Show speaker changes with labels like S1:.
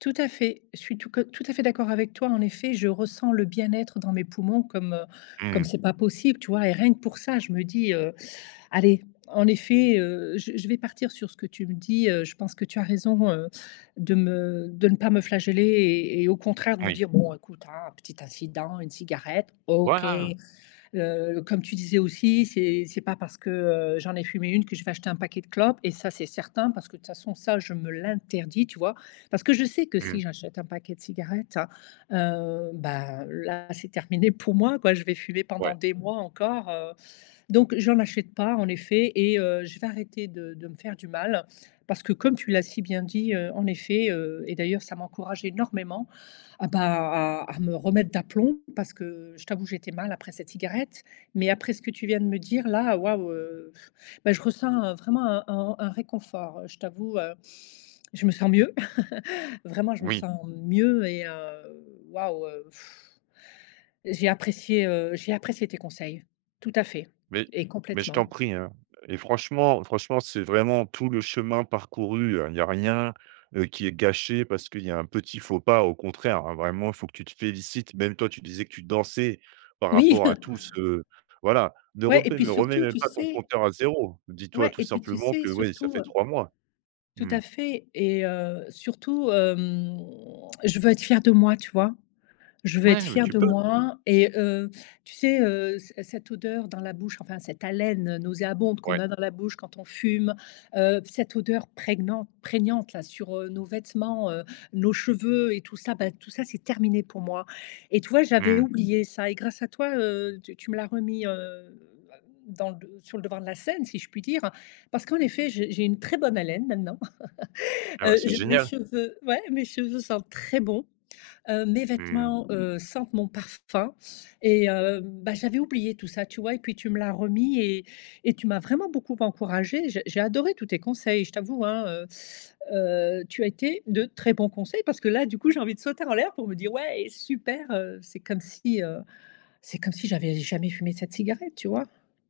S1: Tout à fait, je suis tout que tout à fait d'accord avec toi en effet, je ressens le bien-être dans mes poumons comme, heu, comme
S2: Mmh.
S1: c'est pas possible, tu vois? Et rien que pour ça je me dis, heu: «Allez en effet, heu, je je vais partir sur ce que tu me dis». Heu, je pense que tu as raison, heu, de me de ne pas me flageller et et au contraire de me
S2: Oui.
S1: dire: «Bon écoute hein, petit incident, une cigarette, OK».
S2: Voilà!
S1: Heu, comme tu disais aussi: «C'est c'est pas parce que, heu, j'en ai fumé 1 que je vais acheter un paquet de clopes» et ça c'est certain, parce que de toute façon ça je me l'interdis, tu vois? Parce que je sais que si
S2: Mmh.
S1: j'achète un paquet de cigarettes, heu, bah, là c'est terminé pour moi quoi. Je vais fumer pendant
S2: Ouais.
S1: des mois encore, heu, donc j'en achète pas en effet et heu, je vais arrêter de de me faire du mal parce que comme tu l'as si bien dit, heu, en effet, heu et d'ailleurs ça m'encourage énormément à, bah à à me remettre d'aplomb parce que je t'avoue j'étais mal après cette cigarette, mais après ce que tu viens de me dire là, waouh, heu, bah je ressens, heu, vraiment un un un réconfort, heu, je t'avoue, heu, je me sens mieux. Vraiment, je me
S2: Oui.
S1: sens mieux et heu, waouh, heu, j'ai apprécié, heu, j'ai apprécié tes conseils. Tout à fait
S2: Mais
S1: et
S2: mais je
S1: complètement.
S2: t'en prie, hein et franchement, franchement c'est vraiment tout le chemin parcouru. Heu, il y a rien, heu, qui est gâché parce qu'il y a un petit faux pas, au contraire, hein. Vraiment il faut que tu te félicites, même toi tu disais que tu dansais par
S1: Oui.
S2: rapport à tout ce voilà. Ne
S1: Ouais et
S2: rebet
S1: puis
S2: ne remets
S1: surtout
S2: même
S1: tu
S2: pas ton
S1: sais
S2: compteur à 0, dis-toi
S1: Ouais
S2: tout
S1: et puis tu
S2: simplement
S1: sais,
S2: que oui, ça
S1: surtout,
S2: fait
S1: heu
S2: 3 mois.
S1: tout
S2: Mmh.
S1: à fait et heu, surtout, hem, je veux être fière de moi tu vois? Je veux être
S2: Ouais, mais
S1: fière
S2: tu
S1: de
S2: peux!
S1: moi et heu, tu sais, heu, c cette odeur dans la bouche, enfin cette haleine, heu, nauséabonde qu'on
S2: Ouais.
S1: a dans la bouche quand on fume. Heu, cette odeur préguenante prégnante là, sur, heu, nos vêtements, heu, nos cheveux et tout ça bah, tout ça c'est terminé pour moi et tu vois? J'avais
S2: Mmh.
S1: oublié ça et grâce à toi, heu, tu tu me l'as remis, heu, à dans d sur le devant de la scène si je puis dire. Parce qu'en effet, j'ai j'ai une très bonne haleine maintenant.
S2: Eh bah,
S1: Heu,
S2: c'est
S1: je mes
S2: génial!
S1: cheveux ouais mes cheveux sentent très bons, heu, mes
S2: Mmh.
S1: vêtements, heu, sentent mon parfum et heu, bah, j'avais oublié tout ça tu vois? Et puis tu me l'as remis et et tu m'as vraiment beaucoup encouragée, j'ai j'ai adoré tous tes conseils. Je t'avoue hein, heu, heu, tu as été de très bon conseil. Parce que là du coup j'ai envie de sauter en l'air pour me dire: «Ouais super», heu, c'est comme si, heu c'est comme si j'avais jamais fumé cette cigarette, tu vois?